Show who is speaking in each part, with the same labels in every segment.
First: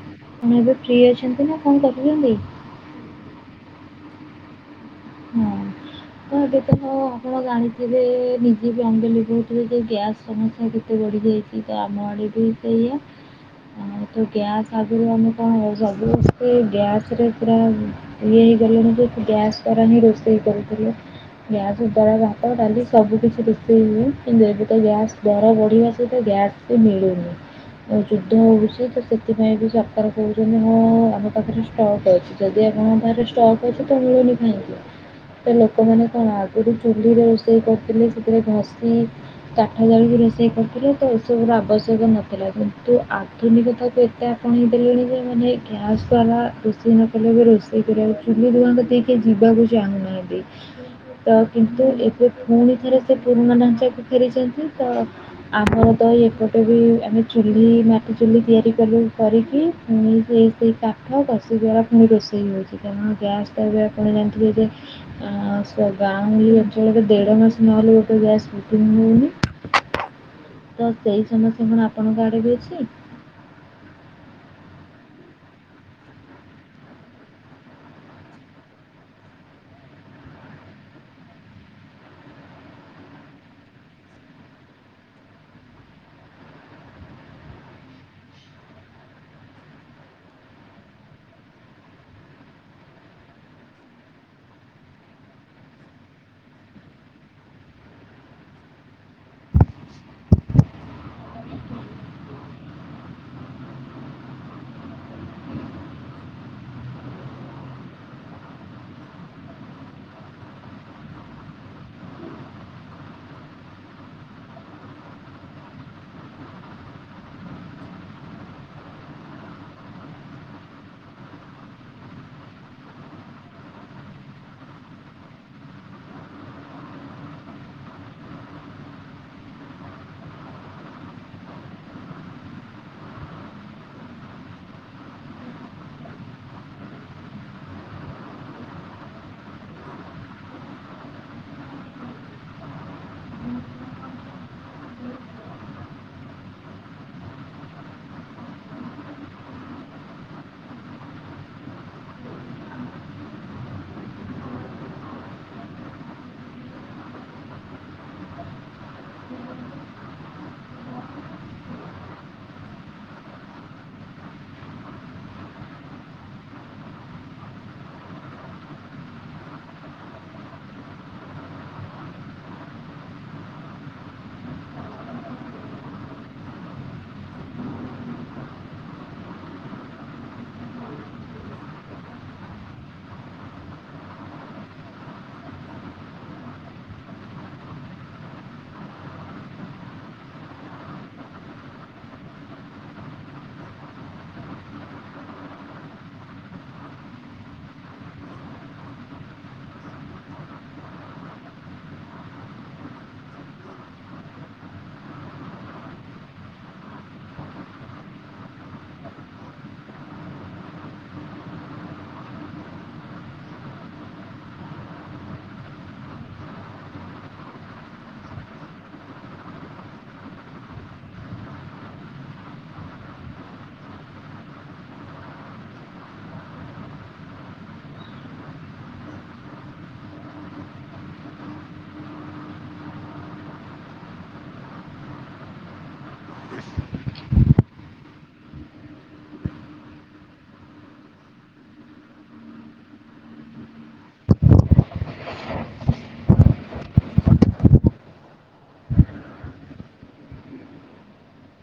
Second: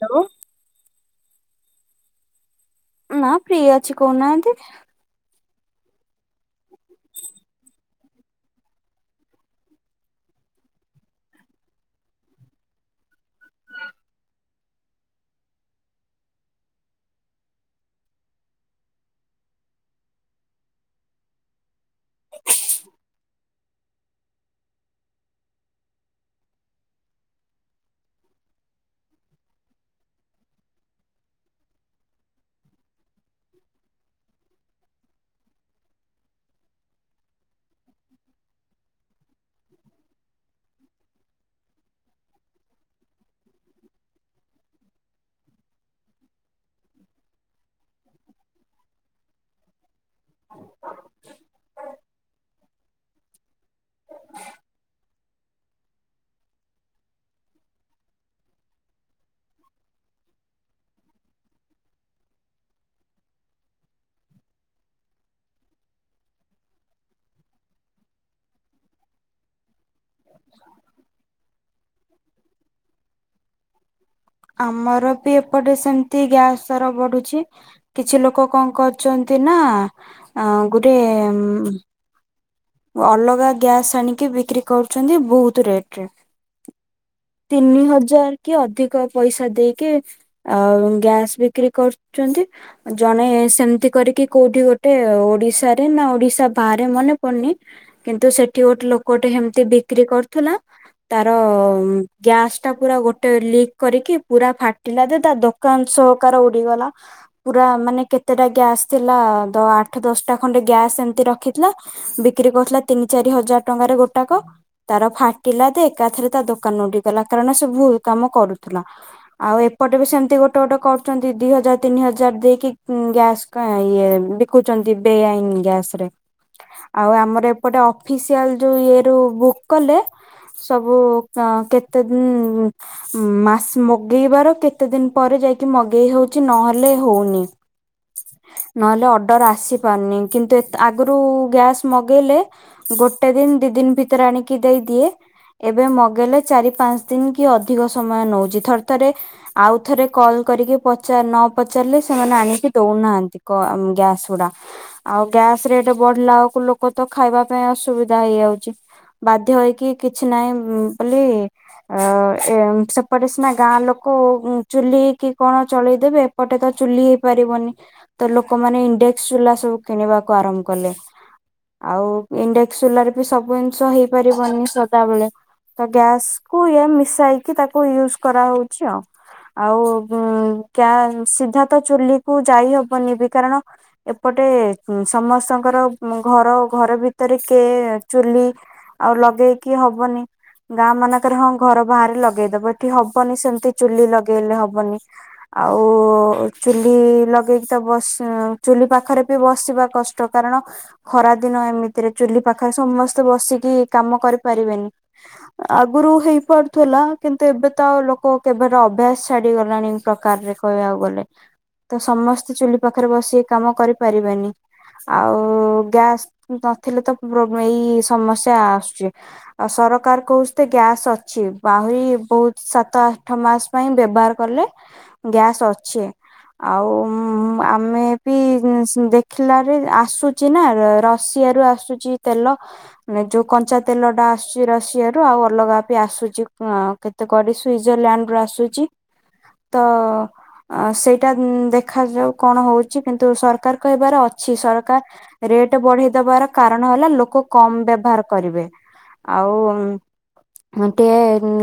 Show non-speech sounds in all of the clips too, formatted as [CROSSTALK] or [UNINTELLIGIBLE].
Speaker 1: ଠାରୁ
Speaker 2: ଆପଣ ଏବେ ଫ୍ରି ଅଛନ୍ତି ନା କଣ କରୁଚନ୍ତି?
Speaker 1: ନା ଫ୍ରି ଅଛି କୋହୁନାହାନ୍ତି।
Speaker 2: ନାଇଁ ତ ଏବେ ତ ଆପଣ ଜାଣିଥିବେ ନିଜେ ବି ଅଙ୍ଗେ ଲିଭୋଉଥିବେ ଯେ ଗ୍ୟାସ୍ ସମସ୍ୟା କେତେ ବଢିଯାଇ ଇଏ ତ ଆମେ ବି ସେଇଆ। ହଁ ତ ଗ୍ୟାସ୍ ଆଗରୁ ଆମେ କଣ ହୋଉ ସମସ୍ତେ ଗ୍ୟାସରେ ପୁରା ଏଇ ହେଇଗଲେଣି [UNINTELLIGIBLE] ଗ୍ୟାସ ଦ୍ୱାରା ହିଁ ରୋଷେଇ କରୁଥୁଲେ। ଗ୍ୟାସ୍ ଦ୍ୱାରା ଭାତ ଡାଲି ସବୁକଛି ରୋଷେଇ ହୁଏ କିନ୍ତୁ ଏବେ ତ ଗ୍ୟାସ୍ ଦର ବଢ଼ିବା ସହିତ ଗ୍ୟାସ୍ ବି ମିଳୁନି। ଏ ଯୁଦ୍ଧ ହୋଉ ସିଏ ତ ସେଥିପାଇଁ ବି ସରକାର କୋହୁଚନ୍ତି ହଁ ଆମ ପାଖରେ ଷ୍ଟକ୍ ଅଛି। ଯଦି ଆପଣଙ୍କ ପାଖରେ ଷ୍ଟକ୍ ଅଛି ତ ମିଳୁନି କାହିଁକି? ତ ଲୋକମାନେ କଣ ଆଗରୁ ଚୁଲିରେ ରୋଷେଇ କରୁଥିଲେ। ସେଥିରେ ଘଷି ଚାଠ ଜାଳିକି ରୋଷେଇ କରିୁଥିଲେ ତ ଏସବୁର ଆବଶ୍ୟକ ନଥିଲା। କିନ୍ତୁ ଆଧୁନିକତାକୁ ଏତେ ସୁଣେଇ ଦେଲେଣି ଯେ ମାନେ ଗ୍ୟାସ୍ ଦ୍ଵାରା ରୋଷେଇ ନ କଲେ ବି ରୋଷେଇ କରିବାକୁ ଚୁଲି [UNINTELLIGIBLE] କେ ଯିବାକୁ ଚାହୁଁନାହାନ୍ତି। ତ କିନ୍ତୁ ଏବେ ପୁଣି ଥରେ ସେ ପୁରୁଣା ଢାଞ୍ଚାକୁ ଫେରି ଚନ୍ତି ତ ଆମର ଦ ଏପଟେ ବି ଆମେ ଚୁଲି ମାଟି ଚୁଲି ତିଆରି କଲୁ। କରିକି ପୁଣି ସେଇ ସେଇ କାଠ ଘଷି ଦୂାରା ପୁଣି ରୋଷେଇ ହୋଉଚି। କାରଣ ଗ୍ୟାସ ଟା ଏବେ ଆପଣ ଜାଣିଥିବେ ଯେ ଅ ସେ ଗାଁଉଳି ଅଞଳ ଦେଢ ମାସ ନ ଗଲେ ଗ୍ୟାସ ବୁକିଂ ମିଳୁନି। ତ ସେଇ ସମସ୍ୟା କଣ ଆପଣଙ୍କ ଆଡେ ବି ଅଛି?
Speaker 1: ଆମର ବି ଏପଟେ ସେମତି ଗ୍ୟାସ ଦର ବଢୁଛି। କିଛି ଲୋକ କଆଁ କରୁଚନ୍ତି ନା। ଗୋଟେ ଅଲଗା ଗ୍ୟାସ୍ ଆଣିକି ବିକ୍ରି କରୁଚନ୍ତି। ବହୁତ ରେଟ ରେ। ତିନି ହଜାର କି ଅଧିକ ପଇସା ଦେଇକି ଆଉ ଗ୍ୟାସ ବିକ୍ରି କରୁଛନ୍ତି। ଜଣେ ସେମିତି କରିକି କୋଉଠି ଗୋଟେ ଓଡିଶାରେ ନା ଓଡିଶା ବାହାରେ ମନେ ପଡୁନି କିନ୍ତୁ ସେଠି ଗୋଟେ ଲୋକଟେ ହେମିତି ବିକ୍ରି କରୁଥିଲା। ତାର ଗ୍ୟାସ ଟା ପୁରା ଗୋଟେ ଲିକ୍ କରିକି ପୁରା ଫାଟିଲା। ଜେ ତା ଦୋକାନ ସହକାର ଉଡିଗଲା। ପୁରା ମାନେ କେତେଟା ଗ୍ୟାସ୍ ଥିଲା। ଆଠ ଦଶଟା ଖଣ୍ଡେ ଗ୍ୟାସ୍ ଏମିତି ରଖିଥିଲା। ବିକ୍ରି କରୁଥିଲା ତିନି ଚାରି ହଜାର ଟଙ୍କାରେ ଗୋଟାକ। ତାର ଫାଟିଲା ଦେ ଏକାଥରେ ତା ଦୋକାନ ଉଡିଗଲା। କାରଣ ସେ ଭୁଲ କାମ କରୁଥିଲା। ଆଉ ଏପଟେ ବି ସେମିତି ଗୋଟେ ଗୋଟେ କରୁଛନ୍ତି। ଦି ହଜାର ତିନି ହଜାର ଦେଇକି ଗ୍ୟାସ୍। କାଇଁ ଇଏ ବିକୁଚନ୍ତି ବେଆଇନ ଗ୍ୟାସ ରେ। ଆଉ ଆମର ଏପଟେ ଅଫିସିଆଲ ଯୋଉ ଇଏ ରୁ ବୁକ୍ କଲେ। ସବୁ ଅ କେତେ ଦିନ ମାସ ମଗେଇବାର କେତେ ଦିନ ପରେ ଯାଇକି ମଗେଇ ହଉଛି। ନହେଲେ ହଉନି। ନହେଲେ ଅର୍ଡର ଆସିପାରୁନି କିନ୍ତୁ ଆଗରୁ ଗ୍ୟାସ୍ ମଗେଇଲେ ଗୋଟେ ଦିନ, ଦି ଦିନ ଭିତରେ ଆଣିକି ଦେଇଦିଏ। ଏବେ ମଗେଇଲେ ଚାରି ପାଞ୍ଚ ଦିନ କି ଅଧିକ ସମୟ ନଉଛି ଥରେ ଥରେ ଆଉଥରେ କଲ କରିକି ପଚାର ନ ପଚାରିଲେ ସେମାନେ ଆଣିକି ଦଉନାହାନ୍ତି। କ ଗ୍ୟାସ ଗୁଡା ଆଉ ଗ୍ୟାସ ରେଟ୍ ବଢିଲା ବେଳକୁ ଲୋକ ତ ଖାଇବା ପାଇଁ ଅସୁବିଧା ହେଇଯାଉଛି। ବାଧ୍ୟ ହେଇକି କିଛି ନାହିଁ ପେଲି ଅ ଏ ସେପଟେ ସିନା ଗାଁ ଲୋକ ଚୁଲି କିି କଣ ଚଳେଇଦେବେ। ଏପଟେ ତ ଚୁଲି ହେଇ ପାରିବନି। ତ ଲୋକମାନେ ଇଣ୍ଡେକ୍ସ ଚୁଲା ସବୁ କିଣିବାକୁ ଆରମ୍ଭ କଲେ। ଆଉ ଇଣ୍ଡେକ୍ସ ଚୁଲାରେ ବି ସବୁ ଜିନିଷ ହେଇପାରିବନି ସଦାବେଳେ। ତ ଗ୍ୟାସକୁୁ ଇଏ ମିଶାଇକି ତାକୁ ୟୁଜ କରା ହଉଛି ଆଉ। ଆଉ କା ସିଧା ତ ଚୁଲି କୁ ଯାଇ ହବନି ବି କାରଣ ଏପଟେ ସମସ୍ତଙ୍କର ଘର ଘର ଭିତରେ କେ ଚୁଲି ଆଉ ଲଗେଇକି ହବନି। ଗାଁ ମାନଙ୍କରେ ହଁ ଘର ବାହାରେ ଲଗେଇଦବ। ଏଠି ହବନି ସେମିତି ଚୁଲି ଲଗେଇଲେ ହବନି। ଆଉ ଚୁଲି ଲଗେଇକି ତ ବସ ଚୁଲି ପାଖରେ ବି ବସିବା କଷ୍ଟ କାରଣ ଖରା ଦିନ ଏମିତିରେ ଚୁଲି ପାଖରେ ସମସ୍ତେ ବସିକି କାମ କରିପାରିବେନି। ଆଗରୁ ହେଇ ପାରୁଥିଲା। କିନ୍ତୁ ଏବେ ତ ଆଉ ଲୋକ କେବେର ଅଭ୍ୟାସ ଛାଡିଗଲାଣି। ପ୍ରକାରରେ କହିବାକୁ ଗଲେ। ତ ସମସ୍ତେ ଚୁଲି ପାଖରେ ବସି କାମ କରିପାରିବେନି। ଆଉ ଗ୍ୟାସ ନଥିଲେ ତ ଏଇ ସମସ୍ୟା ଆସୁଛି। ଆଉ ସରକାର କହୁଛିତେ ଗ୍ୟାସ୍ ଅଛି। ଆହୁରି ବହୁତ ସାତ ଆଠ ମାସ ପାଇଁ ବ୍ୟବହାର କଲେ ଗ୍ୟାସ୍ ଅଛି। ଆଉ
Speaker 2: ହଁ [UNINTELLIGIBLE]
Speaker 1: ଆମେ ବି ମ୍ ସ ଦେଖିଲା ରେ ଆସୁଚି ନା ର ରଷିଆରୁ ଆସୁଚି ତେଲ। ମାନେ ଯୋଉ କଞ୍ଚା ତେଲ ଟା ଆସୁଚି ରଷିଆରୁୁ ଆଉ ଅଲଗା ବି ଆସୁଚି ଅଁ କେ ତ କରି ସୁଇଜରଲାଣ୍ଡ ରୁ ଆସୁଚି ତ ଅଁ ସେଇଟା ଉଁ ଦେ ଦେଖାଯାଉ କଣ ହଉଚି କିନ୍ତୁ ସରକାର କହିବାର ଅଛି ସରକାର ରେଟ୍ ବଢେଇଦବାର କାରଣ ହେଲା ଲୋକ କମ୍ ବ୍ୟବହାର କରିବେ। ଆଉ ମ୍ ଟେ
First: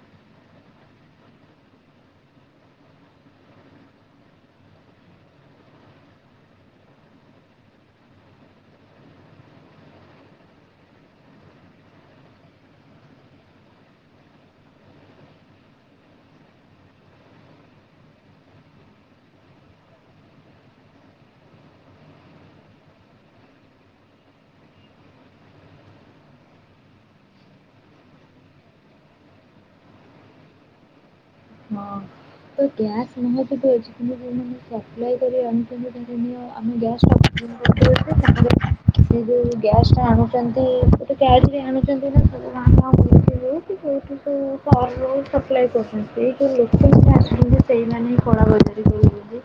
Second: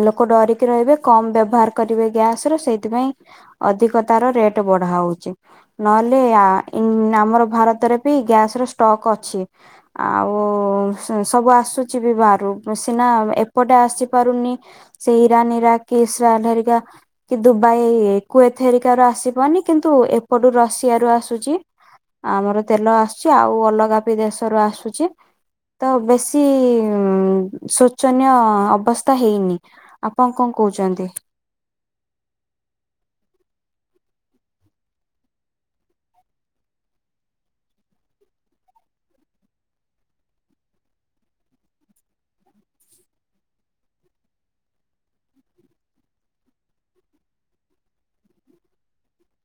Speaker 1: ଲୋକ ଡରିକି ରହିବେ କମ ବ୍ୟବହାର କରିବେ ଗ୍ୟାସ ର ସେଇଥିପାଇଁ ଅଧିକ ତାର ରେଟ୍ ବଢଉ ନହେଲେ ଆ ଇନ ଆମର ଭାରତରେ ବି ଗ୍ୟାସ ର ଷ୍ଟକ୍ ଅଛି। ଆଉ ସ ସବୁ ଆସୁଚି ବି ବାହାରୁ ସିନା ଏପଟେ ଆସିପାରୁନି ସେଇ ଇରାନ ଇରାକ କି ଏସରାଲ୍ ହେରିକା କି ଦୁବାଇ କୁଏଥ ହେରିକା ରୁ ଆସିପାରୁନି କିନ୍ତୁ ଏପଟୁ ରଷିଆ ରୁ ଆସୁଚି। ଆମର ତେଲ ଆସୁଚି ଆଉ ଅଲଗା ବି ଦେଶରୁ ଆସୁଚି। ତ ବେଶୀ ଶୋଚନୀୟ ଅବସ୍ଥା ହେଇନି। ଆପଣ କଣ କହୁଚନ୍ତି?
Speaker 2: ହଁ ତ ଗ୍ୟାସ୍ ନିହାନ୍ତି ଯୋଉ ଏଚ ପି [UNINTELLIGIBLE] ଅପ୍ଲାୟ କରିବ ଅଣୁଚନ୍ତି [UNINTELLIGIBLE] ସେ ଯୋଉ ଗ୍ୟାସ୍ ଟା ଆଣୁଚନ୍ତି ଗୋଟେ [UNINTELLIGIBLE] ବି ଆଣୁଛନ୍ତି ନା [UNINTELLIGIBLE] କୋଉଠୁ ସବୁ ସପ୍ଲାୟେ ଟାଉନ ରୁ ହୋଉ ସପ୍ଲାୟେ କରୁଚନ୍ତି ଏ [UNINTELLIGIBLE] ଆସୁଚନ୍ତି ସେଇମାନେ ହିଁ କଳା ବଜାର କରୁଚନ୍ତି।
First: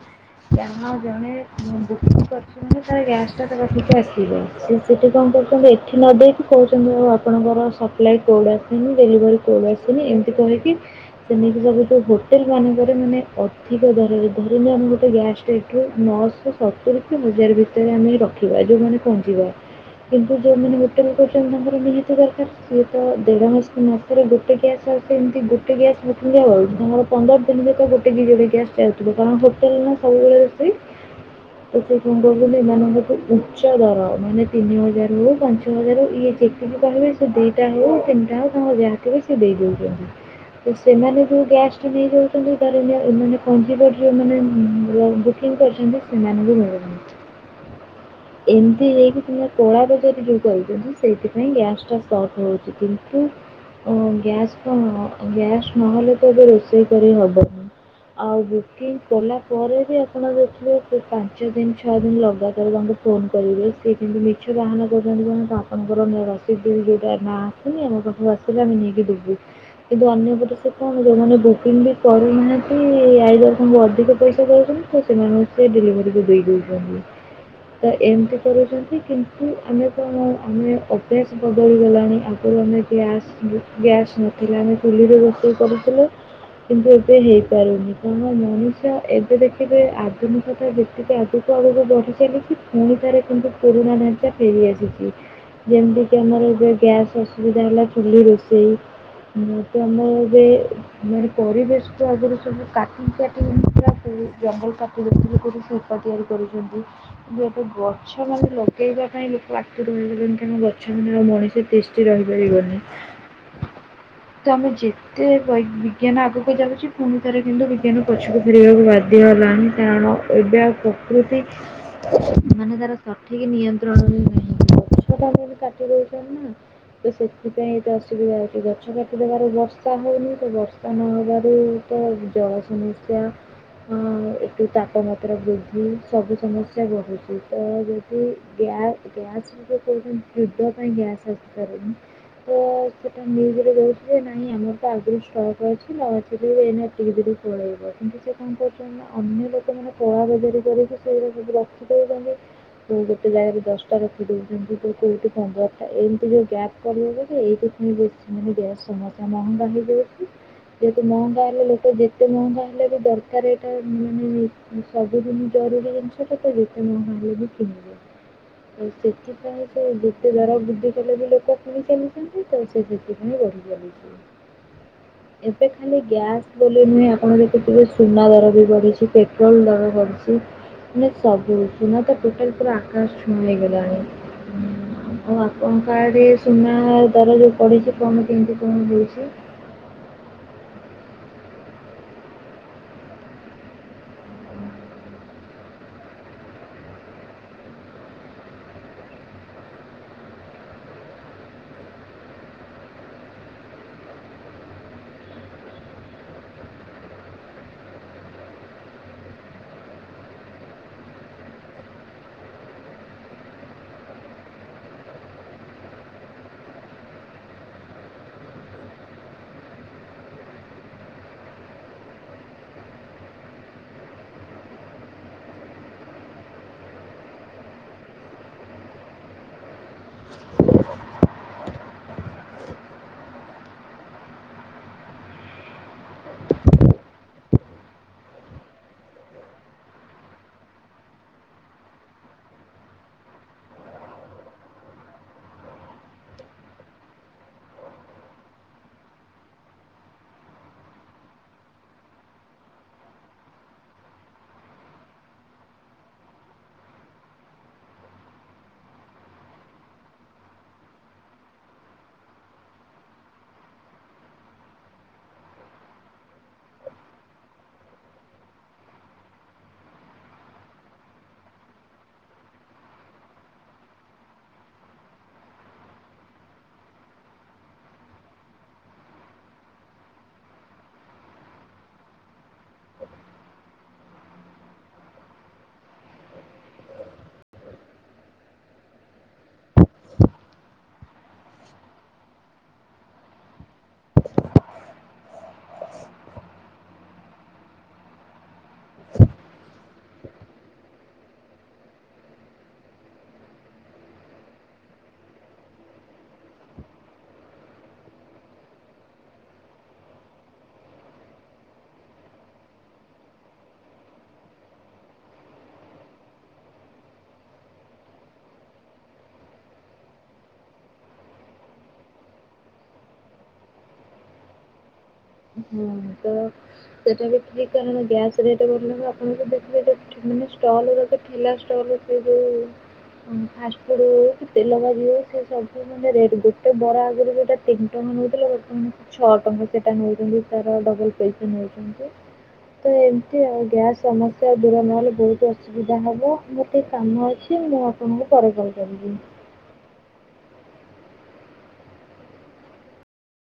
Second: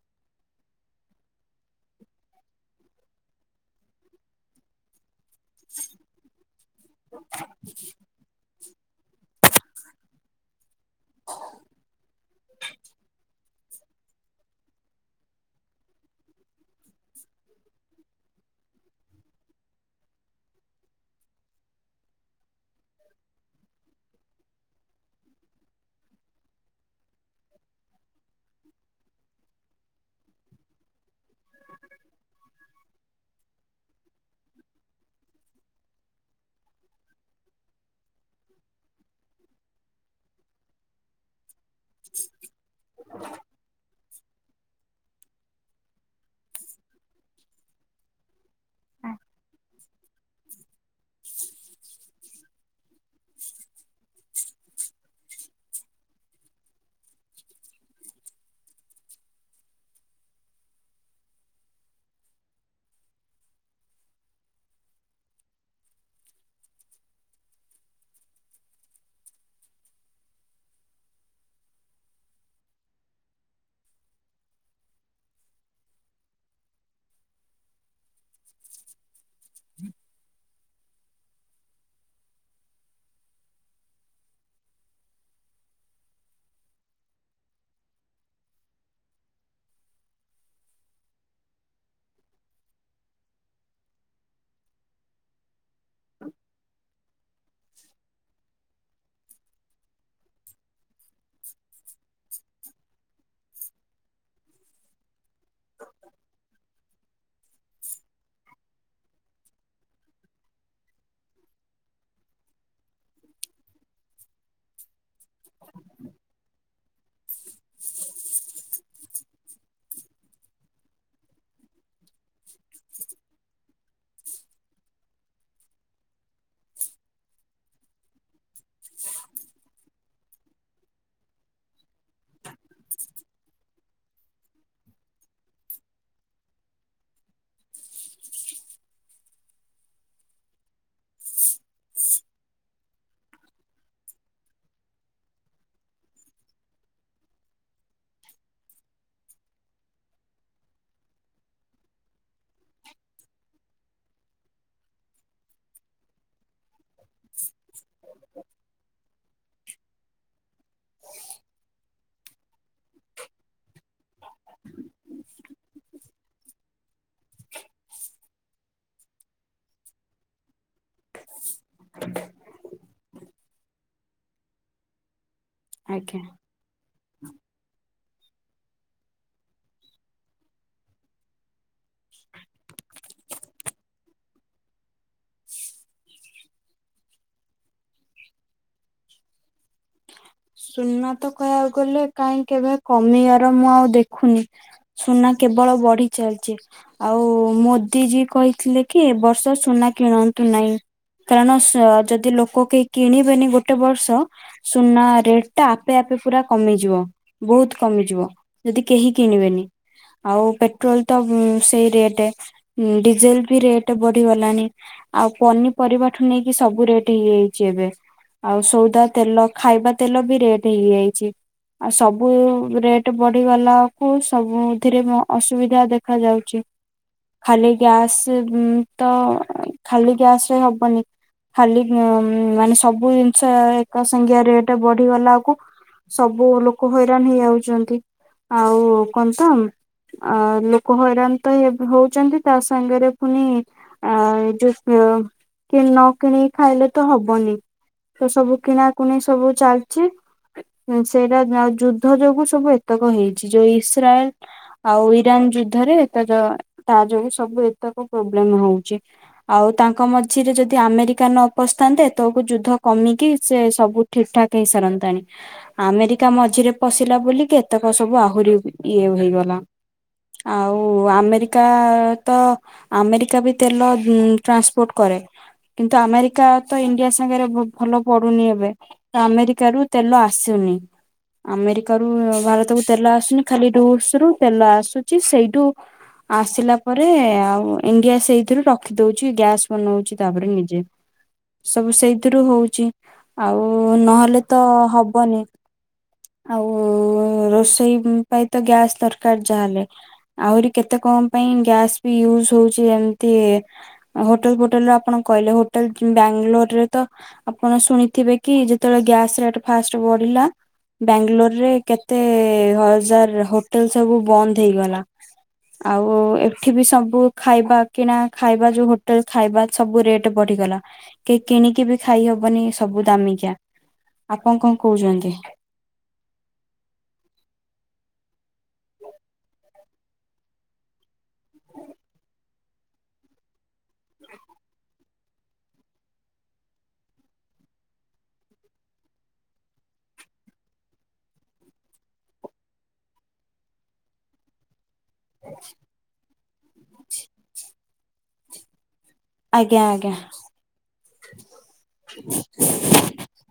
Speaker 2: ଯାହା ଜଣେ ବୁକିଂ କରିଚି ମାନେ ତାର ଗ୍ୟାସ୍ ଟା ତା ପାଖକୁ ଆସିବ। ସେଇଠି କଣ କରୁଛନ୍ତି ଏଠି ନ ଦେଇକି କହୁଛନ୍ତି ଆଉ ଆପଣଙ୍କର ସପ୍ଲାଏ କୋଡ ଆସିନି ଡେଲିଭରି କୋଡ଼ ଆସିନି ଏମିତି କହିକି ସେମିତି ସବୁ ତ ହୋଟେଲ ମାନଙ୍କରେ ମାନେ ଅ ଅଧିକ ଦରରେ ଧରିନିଅ ଆମେ ଗୋଟେ ଗ୍ୟାସ୍ ଏଠୁ ନଅଶହ ସତୁରି ଠୁ ହଜାର ଭିତ ସେତେରେ ଆମେ ରଖିବା ଯୋଉମାନେ ପହଞ୍ଚିବା କିନ୍ତୁ ଯୋଉମାନେ ହୋଟେଲ କରିଚନ୍ତି ତାଙ୍କର ନିହାତି ଦରକାର ସିଏ ତ ଦେଢ ମାସରେ ଗୋଟେ ଗ୍ୟାସ ଆଉ ସେ ଏମିତି ଗୋଟେ ଗ୍ୟାସ୍ ବୁକିଙ୍ଗ ହଉ ଆମର ପନ୍ଦର ଦିନି ରେ ତ ଗୋଟେ କି ଯୋଡ଼େ ଗ୍ୟାସ ଚାଲଥିବ କାରଣ ହୋଟେଲ ନା ସବୁବେଳେ ରୋଷେଇ ସେ କଣ କରୁଚନ୍ତି ଏମାଙ୍କଠୁ ଉ ଛ ଦର ମାନେ ତିନି ହଜାର ହୋଉ ପାଞ୍ଚ ହଜାର ହୋ ଉ ଇଏ ଯେତିକି କହିବେ ସେ ଦୁଇଟା ହେଉ ତିନିଟା ହେଉ ନଅ ହଜାର ହୋଉ ସେ ଦେଇଚନ୍ତି ତ ସେମାନେ ଯୋଉ ଗ୍ୟାସ ନେଇଯାଉନ୍ତି ଧରିନିଅ ଏମାନେ କାଞ୍ଜିବର ଯୋଉ ମାନ ବ୍ଲ ବୁକିଂ କରିଚନ୍ତି ସେମାନଙ୍କୁ ମିଳୁନି। ଏମିତି ହେଇକି ତୁମେ କଳା ବଜାରୀ ଯୋଉ କରିଚନ୍ତି ସେଇଥିପାଇଁ ଗ୍ୟାସ୍ ଟା ସଟ୍ ହଉଚି କିନ୍ତୁ ଓ ଗ୍ୟାସ କଣ ଗ୍ୟାସ ନହଲେ ତ ଏବେ ରୋଷେଇ କରି ହବନି। ଆଉ ବୁକିଂ କଲା ପରେ ବି ଆପଣ ଦେଖିବେ କି ପାଞ୍ଚ ଦିନ ଛଅ ଦିନ ଲଗାତାର ତାଙ୍କୁୁ ଫୋନ୍ କରିବେ ସେଏ କେମିତି ମିଛ ବାହାନା କରୁଚନ୍ତି କଣ ଆପଣଙ୍କର ନେ ରସିଦ ବି ଯେଉଟା ନା ଆମ ପାଖକୁ ଆସିଲେ ଆମେ ନେଇକି ଦବୁ କିନ୍ତୁ ଅନ୍ୟପଟେ ସେତ ଆମ ଯୋଉମାନେ ବୁକିଂ ବି କରନାହାନ୍ତି ଆଇଦର ତାଙ୍କୁ ଅଧିକ ପଇସା ଦଉଚନ୍ତି ତ ସେମାନେ ସେ ଡେଲିଭରିକୁ ଦେଇଦଉ କରିବେ ତ ଏମିତି କରୁଚନ୍ତି କିନ୍ତୁ ଆମେ କଣ ଆମେ ଅଭ୍ୟାସ ବଦଳିଗଲାଣି ଆଗରୁ ଆମେ ଗ୍ଲାସ୍ ଗ୍ୟାସ୍ ନଥିଲା ଆମେ ଚୁଲିରେ ରୋଷେଇ କରୁଥିଲେ। କିନ୍ତୁ ଏବେ ହେଇପାରୁନି କଣ ମଣିଷ ଏବେ ଦେଖିବେ ଆଧୁନିକତା ବେ ଆଗକୁ ଆଗକୁ ବଢି ଚାଲିଚି ପୁଣି ଥରେ କିନ୍ତୁ ପୁରୁଣା ଢାଞ୍ଚା ଫେରିଆସିଚି। ଯେମିତି କି ଆମର ଯୋଉ ଗ୍ୟାସ୍ ଅ ସୁବିଧା ହେଲା ଚୁଲି ରୋଷେଇ ତ ଆମେ ଏବେ ପରିବେଶକୁ ଆଗରୁ ସବୁ କାଟି କାଟିକି ନା ପୁରା ଜଙ୍ଗଲ କାଟି [UNINTELLIGIBLE] କରୁ ସେ ତିଆରି କରୁଚନ୍ତି କି ଏଠି ଗ ଗଛ ମାନେ ଲଗେଇବା ପାଇଁ ଲୋକ ଆତୁର ହେଇଗଲେଣି କାରଣ ଗଛ ବିନା ମଣିଷ ତିଷ୍ଠୀ ରହିପାରିବନି। ତ ଆମେ ଯେତେ ବଇ ବିଜ୍ଞାନ ଆଗକୁ ଯାଉଚି ପୁଣି ଥରେ କିନ୍ତୁ ବିଜ୍ଞାନ ପଛକୁ ଫେରୁ ଦେହକୁ ବାଧି ଗଲାଣି କାରଣ ଏବେ ପ୍ରକୃତି ମାନେ ତାର ସଠିକ ନିୟନ୍ତ୍ରଣରେ ନାହିଁ। ତ ସେଥିପାଇଁ ଏତେ ଅସୁବିଧା ହଉଛି ଗଛ କାଟିଦବାରୁ ବର୍ଷା ହଉନି ତ ବର୍ଷା କାନ ହେବାରୁ ତ ଜଳ ସମସ୍ୟା ହ ଏକଠୁ ତାପମାତ୍ରା ବୃଦ୍ଧି ସବୁ ସମସ୍ୟା ବଢୁଛି ତ [UNINTELLIGIBLE] ତ ସେଟା ନିଜରେ ଦେହୁଛି ଯେ ନାଇଁ ଆମର ଟ ଆଗରୁ ଶ ଅଛି ଅଛି ଏ ଏ ଟିକି ଧିକ ପଳେଇବ। କିନ୍ତୁ ସେ କଣ କରୁଛନ୍ତି ଅନ୍ୟ ଲୋକମାନେ କଳା ବଜରି କରିକି ସେଇ ରଖିଦଉଛନ୍ତି। ତୁ ଗୋଟେ ଜାଗାରେ ଦଶଟା ରଖିୁ ଯେମିତି ତୁ କୋଠୁ ପନ୍ଦରଟା ଏମିତି ଯୋଉ ଗ୍ୟାପ କରିବା ଯେ ଏହି ଖି ବ ମାନେ ବେୟ ସମସା ମହ ବାହିଲେ ଯେହେତୁ ମହଙ୍ଗା ହେଲେ ଲୋକ ଯେତେ ମହଙ୍ଗା ହେଲେ ବି ଦରକାର ଏଇଟା ମାନେ ସବୁଦିନ ଜରୁରୀ ଜିନିଷଟା ତ ଯେତେ ନହଲେ ବି ନବ। ଆଉ ସେଥିପାଇଁ ସବୁ ଯେତେ ଦାରା ବୃଦ୍ଧି କଲେ ବି ଲୋକ ପଣି ଚାଲିଛନ୍ତି ତ ସେ ସେଥିପାଇଁ ବଢ଼ି ଚାଲିଛି। ଏତେ ଖାଲି
Speaker 1: ଆଜ୍ଞା
Speaker 2: ଗ୍ୟାସ୍ ବଲେ ନୁହେଁ ଆପଣ ଦେଖିଥିବେ ସୁନା ଦର ବି ବଢ଼ିଛି ପେଟ୍ରୋଲ ଦର ବଢ଼ିଛି। ମାନେ ସବୁ ସୁନା ତ ପୋଟଲ ପୁରା ଆକାଶ ଛୁଇ ଗଲାଣି। ଆଉ ଆପଣଙ୍କାଡରେ ସୁନା ଦାର ଯୋଉ ପଢିଛି କଣ କେମିତି କଣ ଦଉଛି?
Speaker 1: ସୁନା ତ କହିବାକୁ ଗଲେ କାହିଁ କେବେ କମିବାର ମୁଁ ଆଉ ଦେଖୁନି। ସୁନା କେବଳ ବଢି ଚାଲିଛି। ଆଉ ମୋଦି ଜୀ କହିଥିଲେ କି ଏବ ବର୍ଷ ସୁନା କିଣନ୍ତୁ ନାହିଁ। କାରଣ ଯଦି ଲୋକ କେହି କିଣିବେନି ଗୋଟେ ବର୍ଷ ସୁନା ରେଟ୍ ତ ଆପେ ଆପେ ପୁରା କମିଯିବ ବହୁତ କମିଯିବ ଯଦି କେହି କିଣିବେନି। ଆଉ ପେଟ୍ରୋଲ ତ ସେଇ ରେଟ ଡିଜେଲ ବି ରେଟ୍ ବଢିଗଲାଣି। ଆଉ ପନିପରିବାଠୁ ନେଇକି ସବୁ ରେଟ ହେଇଯାଇଛି ଏବେ। ଆଉ ସଉଦା ତେଲ ଖାଇବା ତେଲ ବି ରେଟ ହେଇଯାଇଛି। ଆଉ ସବୁ ରେଟ ବଢିଗଲାକୁ ସବୁଥିରେ ଅସୁବିଧା ଦେଖା ଯାଉଛି। ଖାଲି ଗ୍ୟାସ୍ ତ ଖାଲି ଗ୍ୟାସ ହବନି। ଖାଲି ଉ ମାନେ ସବୁ ଜିନିଷ ଏକ ସଂଙ୍ଗଆ ରେଟ ବଢିଗଲା ଆକୁ ସବୁ ଲୋକ ହଇରାଣ ହେଇଯାଉଛନ୍ତି ଆଉ କହ ତ ଆ ଲୋକ ହଇରାଣ ତ ହଉଛନ୍ତି ତା ସାଙ୍ଗରେ ପୁଣି ଆ ଯ କି ନ କିଣିକି ଖାଇଲେ ତ ହବନି। ତ ସବୁ କିଣାକୁଣି ସବୁ ଚାଲ ସେଇଟା ଯୁଦ୍ଧ ଯୋଗୁ ସବୁ ଏତକ ହେଇଛି ଯୋଉ ଇସ୍ରାଏଲ ଆଉ ଇରାନ ଯୁଦ୍ଧରେ ଏ ତା ଯୋଗୁ ସବୁ ଏତକ ପ୍ରୋବ୍ଲେମ ହଉଛି। ଆଉ ତାଙ୍କ ମଝିରେ ଯଦି ଆମେରିକା ନ ପସ୍ଥାନ୍ତେ ତକୁ ଯୁଦ୍ଧ କମିକି ସେ ସବୁ ଠିକଠାକ୍ କେସରତାଣି। ଆମେରିକା ମଝିରେ ପଶିଲା ବୋଲିକି କେତେକ ସବୁ ଆହୁରି ଇଏ ହେଇଗଲା। ଆଉ ଆମେରିକା ତ ଆମେରିକା ବି ତେଲ ଟ୍ରାନ୍ସପୋର୍ଟ କରେ। କିନ୍ତୁ ଆମେରିକା ତ ଇଣ୍ଡିଆ ସାଙ୍ଗରେ ଭଲ ପଡୁନି ଏବେ। ଆମେରିକ ରୁ ତେଲ ଆସୁନି। ଆମେରିକାରୁୁ ଭାରତକୁ ତେଲ ଆସୁନି ଖାଲି ରୁଷ ରୁ ତେଲ ଆସୁଛି ସେଇଠୁ ଆସିଲା ପରେ ଆଉ ଇଣ୍ଡିଆ ସେଇଥିରୁ ରଖି ଦଉଛି ଗ୍ୟାସ ବନଉଛି ତାପରେ ନିଜେ ସବୁ ସେଇଥିରୁ ହଉଛି ଆଉ ନହେଲେ ତ ହବନି। ଆଉ ରୋଷେଇ ପାଇଁ ତ ଗ୍ୟାସ୍ ଦରକାର ଯାହା ହେଲେ। ଆହୁରି କେତେ କଣ ପାଇଁ ଗ୍ୟାସ ବି ୟୁଜ ହଉଛି ଏମିତି ହୋଟେଲ ଫୋଟେଲ ର ଆପଣ କହିଲେ ହୋଟେଲ ବାଙ୍ଗାଲୋର ରେ ତ ଆପଣ ଶୁଣିଥିବେ କି ଯେତେବେଳେ ଗ୍ୟାସ ଫାଷ୍ଟ ବଢିଲା ବାଙ୍ଗାଲୋରରେ କେତେ ହଜାର ହୋଟେଲ ସବୁ ବନ୍ଦ ହେଇଗଲା। ଆଉ ଏଠି ବି ସବୁ ଖାଇବା କିଣା ଖାଇବା ଯୋଉ ହୋଟେଲ ଖାଇବା ସବୁ ରେଟ୍ ବଢିଗଲା, କେହି କିଣିକି ବି ଖାଇହବନି ସବୁ ଦାମୀ କିଆ, ଆପଣ କଣ କହୁଚନ୍ତି?
Speaker 2: ହୁଁ, ତ ସେଇଟା ବି ଠିକ୍ କାରଣ ଗ୍ୟାସ ରେଟ୍ ବଢ଼ିଲାଣି ଆପଣ [UNINTELLIGIBLE] ଦେଖିବେ ମାନେ ଷ୍ଟଲ୍ [UNINTELLIGIBLE] ଠେଲା ଷ୍ଟଲ୍ [UNINTELLIGIBLE] ଫାଷ୍ଟ ଫୁଡ୍ ହଉ ତେଲ ଭାଜି ହଉ ସେ ସବୁ ମାନେ ରେଟ୍, ଗୋଟେ ବରା [UNINTELLIGIBLE] ତିନି ଟଙ୍କା ନଉଥିଲେ ବର୍ତ୍ତମାନ ଛଅ ଟଙ୍କା ସେଟା ନଉଚନ୍ତି ତାର ଡବଲ୍ ପଇସା ନଉଚନ୍ତି। ତ ଏମ୍ତି ଆଉ, ଗ୍ୟାସ୍ ସମସ୍ୟା ଦୂର ନହେଲେ ବହୁତ୍ ଅସୁବିଧା ହବ, ମୋର ଟିକେ କାମ ଅଛି ମୁଁ ଆପଣଙ୍କୁ ପରେ କଲ୍ କରିବି।
Speaker 1: ଆଜ୍ଞା-ଆଜ୍ଞା।